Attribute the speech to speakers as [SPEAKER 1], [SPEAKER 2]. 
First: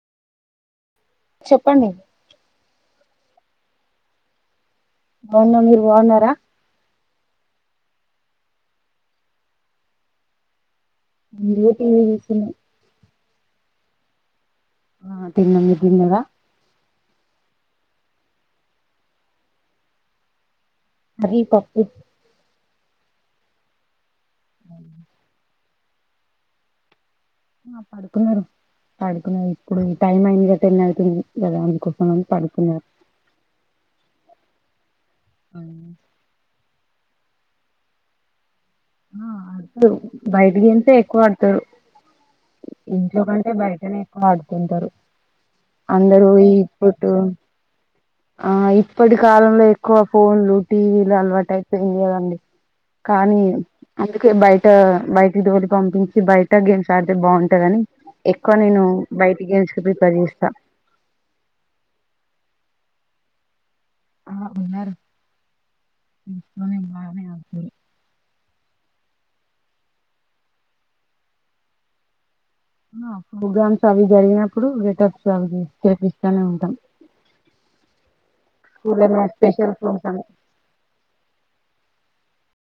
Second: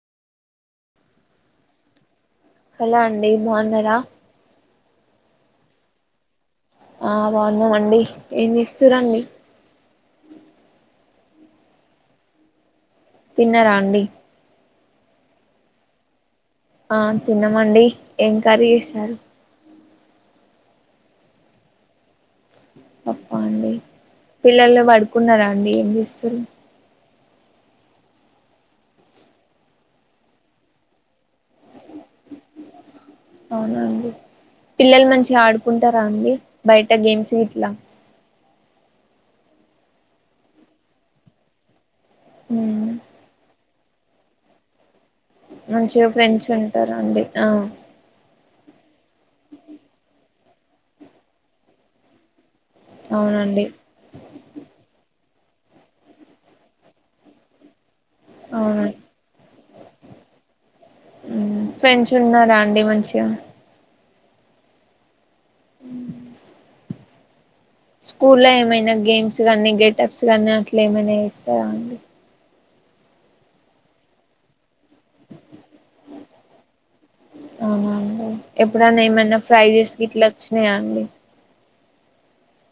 [SPEAKER 1] చెప్పండి
[SPEAKER 2] హలో అండి బాగున్నారా
[SPEAKER 1] బావున్నా మీరు బాగున్నారా
[SPEAKER 2] ఆ బాగున్నా అండి ఏం చేస్తుూరండి
[SPEAKER 1] ఇడి టీవి చూసిన
[SPEAKER 2] తిన్నరా అండీ
[SPEAKER 1] ఆ తిన్నం తిన్న రా
[SPEAKER 2] ఆ తినమండి ఏం కర్రీ చేసారు
[SPEAKER 1] అది పప్పు
[SPEAKER 2] పప్పా అండి పిల్లలు పడుకున్నారా అండి ఏం చేస్తు
[SPEAKER 1] ఆ పడుకున్నారు పడుకున్నారు ఇప్పుడు టైం అయింది గట్ట ఎ అడుతుంది కదా అందుకోస పడుకున్నారు
[SPEAKER 2] అవునండి పిల్లల మంచి మంచి ఆడుకుంటారా అండి బయట గేమ్స్ ఇట్లా
[SPEAKER 1] ఆ అడుతారు బయటికెతేే ఎక్కువ ఆడతారు
[SPEAKER 2] ఉమ్
[SPEAKER 1] ఇంట్లో కంటే బయట ఆడుకుంటారు
[SPEAKER 2] మంచిగా
[SPEAKER 1] అందరూ
[SPEAKER 2] ఫ్రెండ్స్ ఉంటారు
[SPEAKER 1] ఇప్పుడు
[SPEAKER 2] అండి ఆ
[SPEAKER 1] ఆ ఇప్పటి కాలంలో ఎక్కువ ఫోన్లు టీవీలు అలవాటుైప్ ఏంది కదండి కానీ
[SPEAKER 2] అవునండి
[SPEAKER 1] అందుకే బయట బయటికి డోలి పంపించి బయట గేమ్స్ ఆడితే బాగుంటదని ఎక్కువ
[SPEAKER 2] అవును
[SPEAKER 1] నేను బయటి గెచకు ప్రిపేర్ చేస్తా
[SPEAKER 2] అ
[SPEAKER 1] ఆ ఉన్నారు ఇంట్లోనే ఉన్నారు
[SPEAKER 2] స్కూలో ఏమైనా గేమ్స్ కానీ గెటప్స్ కానీ అట్లా ఏమైనా వేస్తారా అండి
[SPEAKER 1] ప్రోగ్రామ్స్ అవి జరిగినప్పుడు రిటప్స్ అవి తెపిస్తూనే ఉంటాం
[SPEAKER 2] అవునండి
[SPEAKER 1] స్కూల్
[SPEAKER 2] ఎప్పుడన్నా
[SPEAKER 1] ఏమైనా
[SPEAKER 2] ఏమన్నా ఫ్రై
[SPEAKER 1] స్పెషల్
[SPEAKER 2] చేసి
[SPEAKER 1] ప్రోగ్రామ్
[SPEAKER 2] ఇట్లా వచ్చినాయా అండి